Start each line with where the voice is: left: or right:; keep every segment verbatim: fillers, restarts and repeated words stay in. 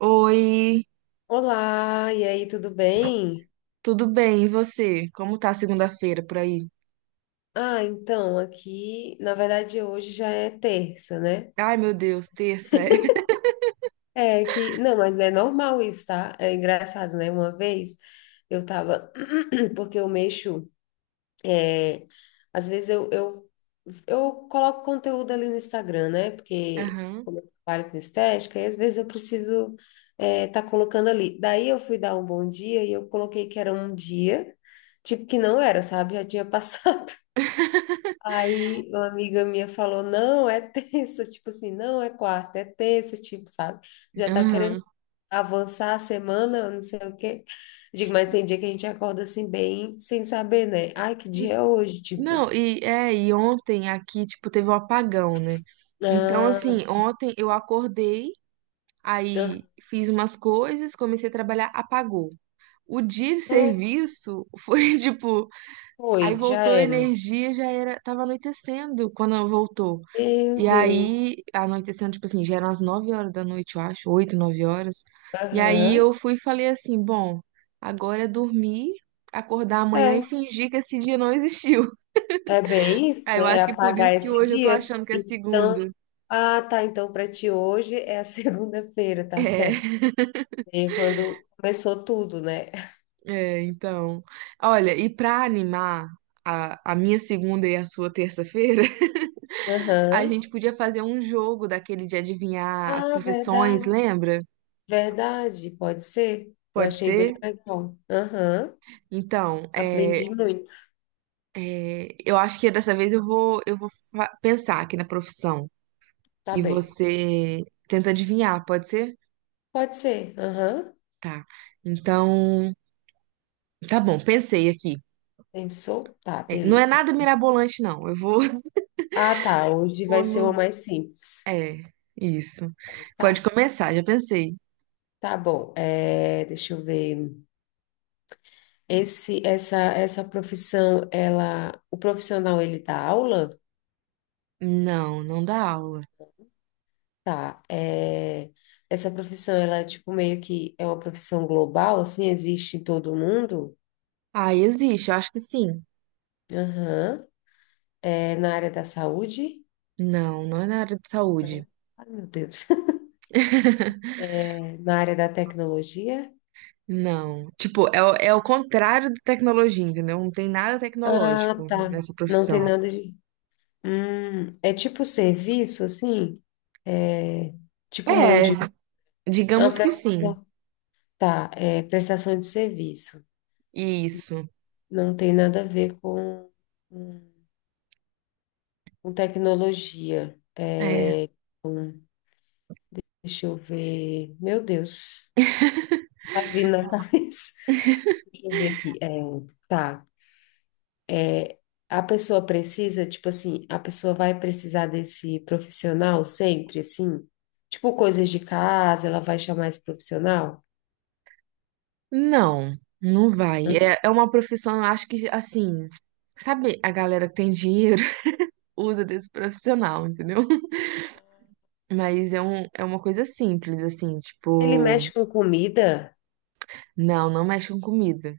right: Oi,
left: Olá, e aí, tudo bem?
right: tudo bem? E você? Como tá a segunda-feira por aí?
left: Ah, então, aqui, na verdade, hoje já é terça, né?
right: Ai, meu Deus, terça é.
left: É que, não, mas é normal isso, tá? É engraçado, né? Uma vez eu tava, porque eu mexo, é, às vezes eu, eu, eu coloco conteúdo ali no Instagram, né? Porque
right: Aham,
left: como eu trabalho com estética, e às vezes eu preciso é, tá colocando ali. Daí eu fui dar um bom dia e eu coloquei que era um dia, tipo que não era, sabe? Já tinha passado. Aí uma amiga minha falou, não, é terça, tipo assim, não é quarta, é terça, tipo, sabe? Já tá querendo
right: aham.
left: avançar a semana, não sei o quê. Digo, mas tem dia que a gente acorda assim bem sem saber, né? Ai, que
right: N-
left: dia é hoje? Tipo,
right: Não, e é, e ontem aqui, tipo, teve um apagão, né? Então,
left: ah,
right: assim, ontem eu acordei, aí fiz umas coisas, comecei a trabalhar, apagou. O dia de
left: aham,
right: serviço foi tipo, aí
left: foi, já
right: voltou a
left: era.
right: energia, já era, tava anoitecendo quando voltou.
left: Meu
right: E
left: Deus.
right: aí, anoitecendo, tipo assim, já eram as nove horas da noite, eu acho, oito nove horas. E aí eu
left: Aham.
right: fui e falei assim: bom, agora é dormir, acordar amanhã e
left: É,
right: fingir que esse dia não existiu.
left: é bem isso,
right: Aí eu
left: né? É
right: acho que por
left: apagar
right: isso que
left: esse
right: hoje eu tô
left: dia.
right: achando que é
left: Então,
right: segunda.
left: ah, tá, então para ti hoje é a segunda-feira, tá
right: É,
left: certo? E quando começou tudo, né?
right: é, então. Olha, e pra animar a, a minha segunda e a sua terça-feira, a
left: Aham.
right: gente podia fazer um jogo daquele de adivinhar as
left: Ah,
right: profissões,
left: verdade.
right: lembra?
left: Verdade, pode ser. Eu
right: Pode
left: achei bem
right: ser?
left: legal. Aham.
right: Então, é,
left: Aprendi muito.
right: é, eu acho que dessa vez eu vou, eu vou fa- pensar aqui na profissão
left: Tá
right: e
left: bem.
right: você tenta adivinhar, pode ser?
left: Pode ser. Aham.
right: Tá. Então, tá bom, pensei aqui.
left: Pensou? Tá,
right: É, não é
left: beleza.
right: nada mirabolante, não. Eu vou,
left: Ah, tá. Hoje
right: vou
left: vai ser
right: nos.
left: uma mais simples.
right: É, isso. Pode
left: Tá.
right: começar, já pensei.
left: Tá bom. É, deixa eu ver. Esse, essa, essa profissão, ela, o profissional, ele dá aula?
right: Não, não dá aula.
left: Tá, é, essa profissão, ela é tipo meio que é uma profissão global, assim, existe em todo mundo?
right: Ah, existe, eu acho que sim.
left: Aham. É na área da saúde?
right: Não, não é na área de saúde.
left: Não. Ai, meu Deus. É na área da tecnologia?
right: Não. Tipo, é, o- é o contrário da tecnologia, entendeu? Não tem nada
left: Ah,
right: tecnológico
left: tá.
right: nessa
left: Não
right: profissão.
left: tem nada de... Hum, é tipo serviço, assim? É tipo mão de...
right: É,
left: É uma
right: digamos que sim.
left: prestação... Tá, é prestação de serviço.
right: Isso.
left: Não tem nada a ver com, com com tecnologia.
right: É.
left: Deixa eu ver. Meu Deus, tá vindo na cabeça. Deixa eu ver aqui. É, tá. A pessoa precisa, tipo assim, a pessoa vai precisar desse profissional sempre, assim? Tipo, coisas de casa, ela vai chamar esse profissional?
right: Não, não vai.
left: Hã?
right: É, é uma profissão, eu acho que, assim, sabe, a galera que tem dinheiro usa desse profissional, entendeu? Mas é, um, é uma coisa simples, assim,
left: Ele
right: tipo,
left: mexe com comida?
right: não, não mexe com comida.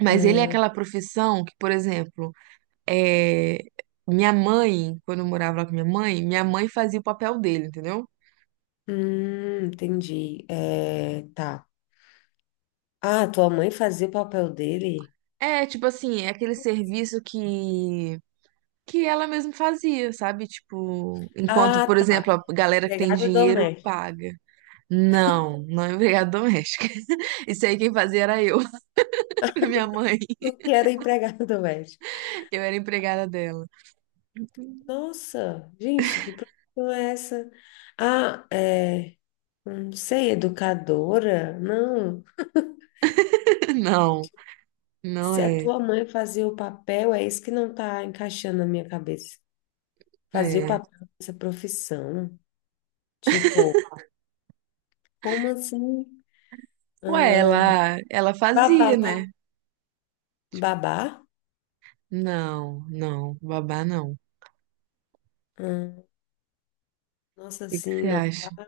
right: Mas ele é aquela profissão que, por exemplo, é, minha mãe, quando eu morava lá com minha mãe, minha mãe fazia o papel dele, entendeu?
left: Hum, entendi. É, tá. Ah, tua mãe fazia o papel dele?
right: É, tipo assim, é aquele serviço que que ela mesma fazia, sabe? Tipo, enquanto, por
left: Ah,
right: exemplo,
left: tá.
right: a galera que tem
left: Empregada
right: dinheiro
left: doméstica.
right: paga. Não, não é empregada doméstica. Isso aí quem fazia era eu, pra minha mãe.
left: Tu que era empregada doméstica.
right: Eu era empregada dela.
left: Nossa, gente, que profissão é essa? Ah, é, não sei, educadora? Não.
right: Não, não
left: Se a
right: é.
left: tua mãe fazia o papel, é isso que não tá encaixando na minha cabeça. Fazia o
right: É.
left: papel dessa profissão. Tipo, como assim?
right: Ué, ela, ela fazia, né?
left: Babá. Babá?
right: Não, não, babá não. O
left: Hum, nossa,
right: que que
left: assim,
right: você
left: não.
right: acha?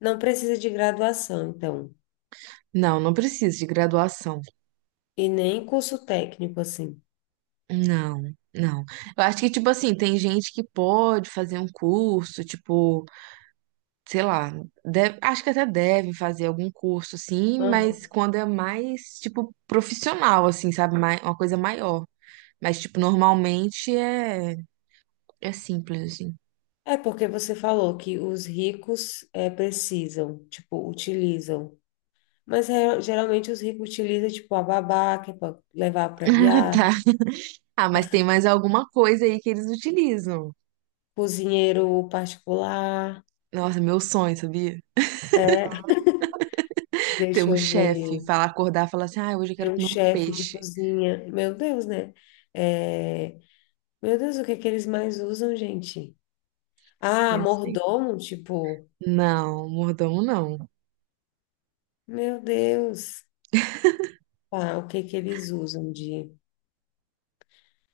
left: Não precisa de graduação, então.
right: Não, não precisa de graduação.
left: E nem curso técnico, assim.
right: Não, não. Eu acho que, tipo assim, tem gente que pode fazer um curso, tipo, sei lá, deve- acho que até devem fazer algum curso, assim,
left: Aham.
right: mas quando é mais, tipo, profissional, assim, sabe? Mai- Uma coisa maior. Mas, tipo, normalmente é, é simples, assim.
left: É porque você falou que os ricos é, precisam, tipo, utilizam. Mas é, geralmente os ricos utilizam, tipo, a babá, que é para levar para
right: Ah,
left: viagem,
right: tá. Ah, mas tem mais alguma coisa aí que eles utilizam.
left: cozinheiro particular,
right: Nossa, meu sonho, sabia? Ter
left: deixa
right: um
left: eu
right: chefe,
left: ver,
right: falar, acordar, falar assim, ah, hoje eu
left: tem
right: quero
left: um
right: comer um
left: chefe de
right: peixe.
left: cozinha. Meu Deus, né? É, meu Deus, o que é que eles mais usam, gente? Ah,
right: Pensa aí.
left: mordomo, tipo,
right: Não, mordomo não.
left: meu Deus. Tá, o que é que eles usam de...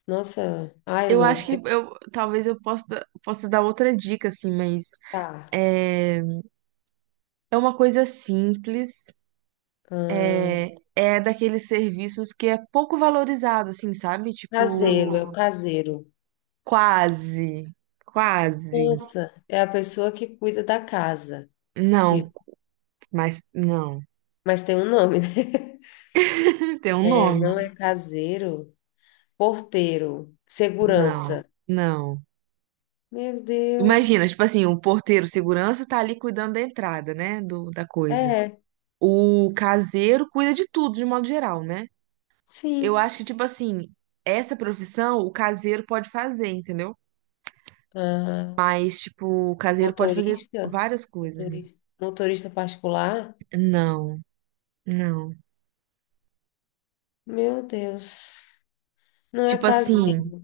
left: Nossa, ah, eu
right: Eu
left: não
right: acho que
left: sei,
right: eu, talvez eu possa, possa dar outra dica, assim, mas
left: tá.
right: é, é uma coisa simples,
left: Hum,
right: é, é daqueles serviços que é pouco valorizado, assim, sabe?
left: caseiro, é o
right: Tipo,
left: caseiro.
right: quase, quase.
left: Nossa, é a pessoa que cuida da casa,
right: Não,
left: tipo,
right: mas não.
left: mas tem um nome, né?
right: Tem um
left: É, não
right: nome?
left: é caseiro, porteiro,
right: Não,
left: segurança.
right: não.
left: Meu Deus.
right: Imagina, tipo assim, o porteiro segurança tá ali cuidando da entrada, né, do, da coisa.
left: É,
right: O caseiro cuida de tudo, de modo geral, né? Eu
left: sim.
right: acho que, tipo assim, essa profissão o caseiro pode fazer, entendeu?
left: Ah,
right: Mas, tipo, o caseiro pode fazer
left: motorista?
right: várias coisas. Né?
left: Motorista, motorista particular?
right: Não, não.
left: Meu Deus. Não é
right: Tipo assim,
left: caseiro.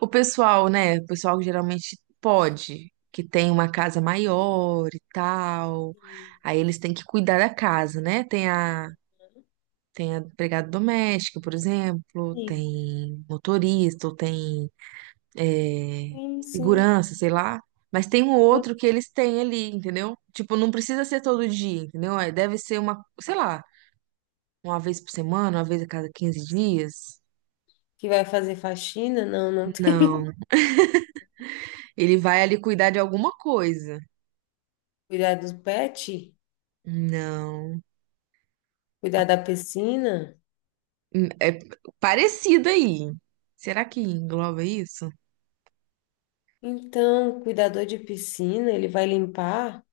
right: o pessoal, né? O pessoal que geralmente pode, que tem uma casa maior e tal.
left: Sim,
right: Aí eles têm que cuidar da casa, né? Tem a, tem a empregada doméstica, por exemplo,
left: sim,
right: tem motorista, ou tem é,
left: sim. sim.
right: segurança, sei lá. Mas tem um outro que eles têm ali, entendeu? Tipo, não precisa ser todo dia, entendeu? É, deve ser uma, sei lá, uma vez por semana, uma vez a cada quinze dias.
left: Que vai fazer faxina? Não, não tem.
right: Não, ele vai ali cuidar de alguma coisa.
left: Cuidar do pet?
right: Não.
left: Cuidar da piscina?
right: Hum, é parecido aí. Será que engloba isso?
left: Então, cuidador de piscina, ele vai limpar?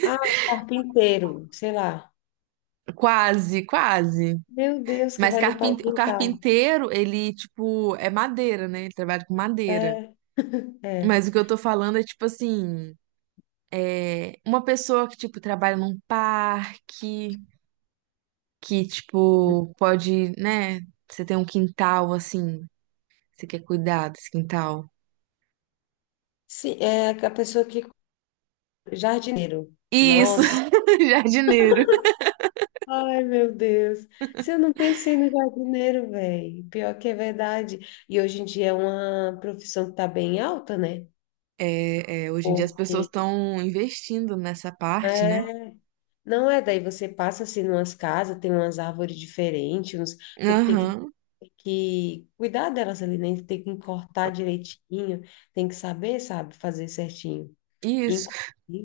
left: Ah, o carpinteiro, sei lá.
right: Quase, quase.
left: Meu Deus, que
right: Mas
left: vai limpar o
right: carpinte... o
left: quintal.
right: carpinteiro, ele, tipo, é madeira, né? Ele trabalha com madeira.
left: É, é.
right: Mas o que eu tô falando é, tipo assim, é uma pessoa que, tipo, trabalha num parque, que, tipo, pode, né? Você tem um quintal, assim, você quer cuidar desse quintal.
left: Sim, é a pessoa que. Jardineiro.
right: Isso,
left: Nossa.
right: jardineiro.
left: Ai, meu Deus. Se eu não pensei no jardineiro, velho. Pior que é verdade. E hoje em dia é uma profissão que tá bem alta, né?
right: É, é, hoje em dia as pessoas
left: Porque
right: estão investindo nessa parte, né?
left: é, não é daí você passa assim numas casas, tem umas árvores diferentes, uns, porque tem que,
right: Aham,
left: tem que cuidar delas ali, né? Tem que cortar direitinho, tem que saber, sabe, fazer certinho.
right: isso.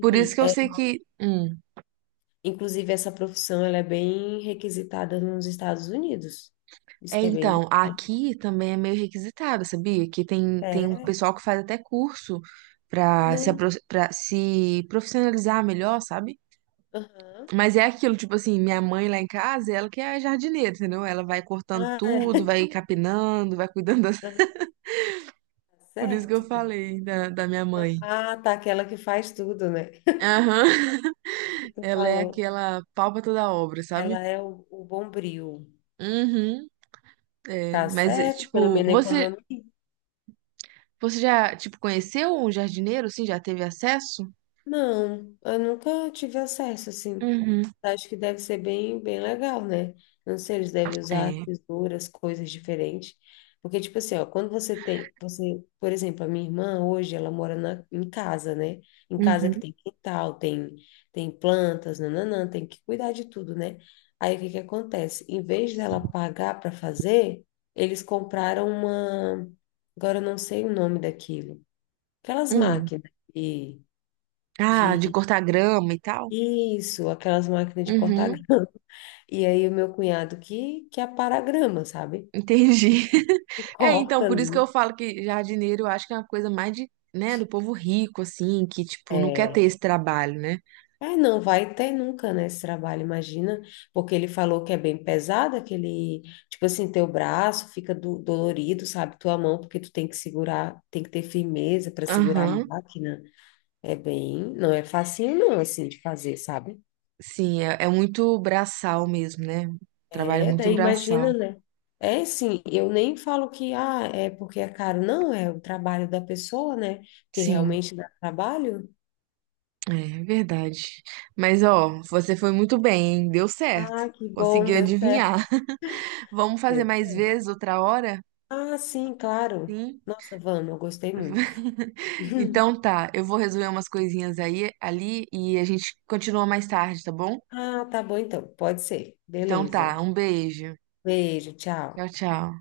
right: Por isso que eu
left: é,
right: sei que. Hum.
left: inclusive essa profissão ela é bem requisitada nos Estados Unidos. Isso
right: É,
left: que é bem bom.
right: então, aqui também é meio requisitado, sabia? Que tem, tem um
left: É,
right: pessoal que faz até curso pra se, apro-
left: não.
right: pra se profissionalizar melhor, sabe?
left: Aham.
right: Mas é aquilo, tipo assim, minha mãe lá em casa, ela que é jardineira, entendeu? Ela vai cortando
left: Ah,
right: tudo,
left: é.
right: vai capinando, vai cuidando das...
left: Aham, tá
right: Por isso que eu
left: certo.
right: falei da, da minha mãe.
left: Ah, tá, aquela que faz tudo, né?
right: Aham.
left: Isso que tu
right: Ela é
left: falou.
right: aquela palpa toda obra, sabe?
left: Ela é o, o bombril.
right: Uhum, é,
left: Tá
right: mas é,
left: certo? Pelo
right: tipo,
left: menos
right: você
left: economia.
right: você já tipo conheceu um jardineiro assim, já teve acesso?
left: Não, eu nunca tive acesso, assim.
right: Uhum.
left: Acho que deve ser bem, bem legal, né? Não sei, eles devem usar
right: É.
left: tesouras, coisas diferentes. Porque, tipo assim, ó, quando você tem, você, por exemplo, a minha irmã hoje, ela mora na, em casa, né? Em casa que
right: Uhum.
left: tem quintal, tem, tem plantas, nananã, tem que cuidar de tudo, né? Aí o que que acontece? Em vez dela pagar para fazer, eles compraram uma, agora eu não sei o nome daquilo, aquelas
right: Hum.
left: máquinas de,
right: Ah, de
left: de
right: cortar grama e tal?
left: isso, aquelas máquinas de cortar
right: Uhum.
left: E aí o meu cunhado que, que apara a grama, sabe? Que,
right: Entendi.
left: que
right: É,
left: corta
right: então, por isso que
left: ali.
right: eu falo que jardineiro eu acho que é uma coisa mais de, né, do povo rico assim, que tipo não quer ter
left: É.
right: esse trabalho, né?
left: É, não vai ter nunca, né, esse trabalho, imagina, porque ele falou que é bem pesado, aquele, tipo assim, teu braço fica do- dolorido, sabe, tua mão, porque tu tem que segurar, tem que ter firmeza para segurar a
right: Aham.
left: máquina, é bem, não é facinho não, assim, de fazer, sabe?
right: Sim, é, é muito braçal mesmo, né? Trabalho
left: É,
right: muito
left: daí imagina,
right: braçal.
left: né? É sim, eu nem falo que ah, é porque é caro, não, é o trabalho da pessoa, né? Que
right: Sim.
left: realmente dá trabalho.
right: É verdade. Mas ó, você foi muito bem, hein? Deu certo.
left: Ah, que bom,
right: Conseguiu
left: deu certo,
right: adivinhar. Vamos fazer
left: deu
right: mais
left: certo.
right: vezes outra hora?
left: Ah, sim, claro.
right: Sim.
left: Nossa, vamos, eu gostei muito.
right: Então tá, eu vou resolver umas coisinhas aí ali e a gente continua mais tarde, tá bom?
left: Ah, tá bom então, pode ser.
right: Então
left: Beleza.
right: tá, um beijo.
left: Beijo, tchau.
right: Tchau, tchau.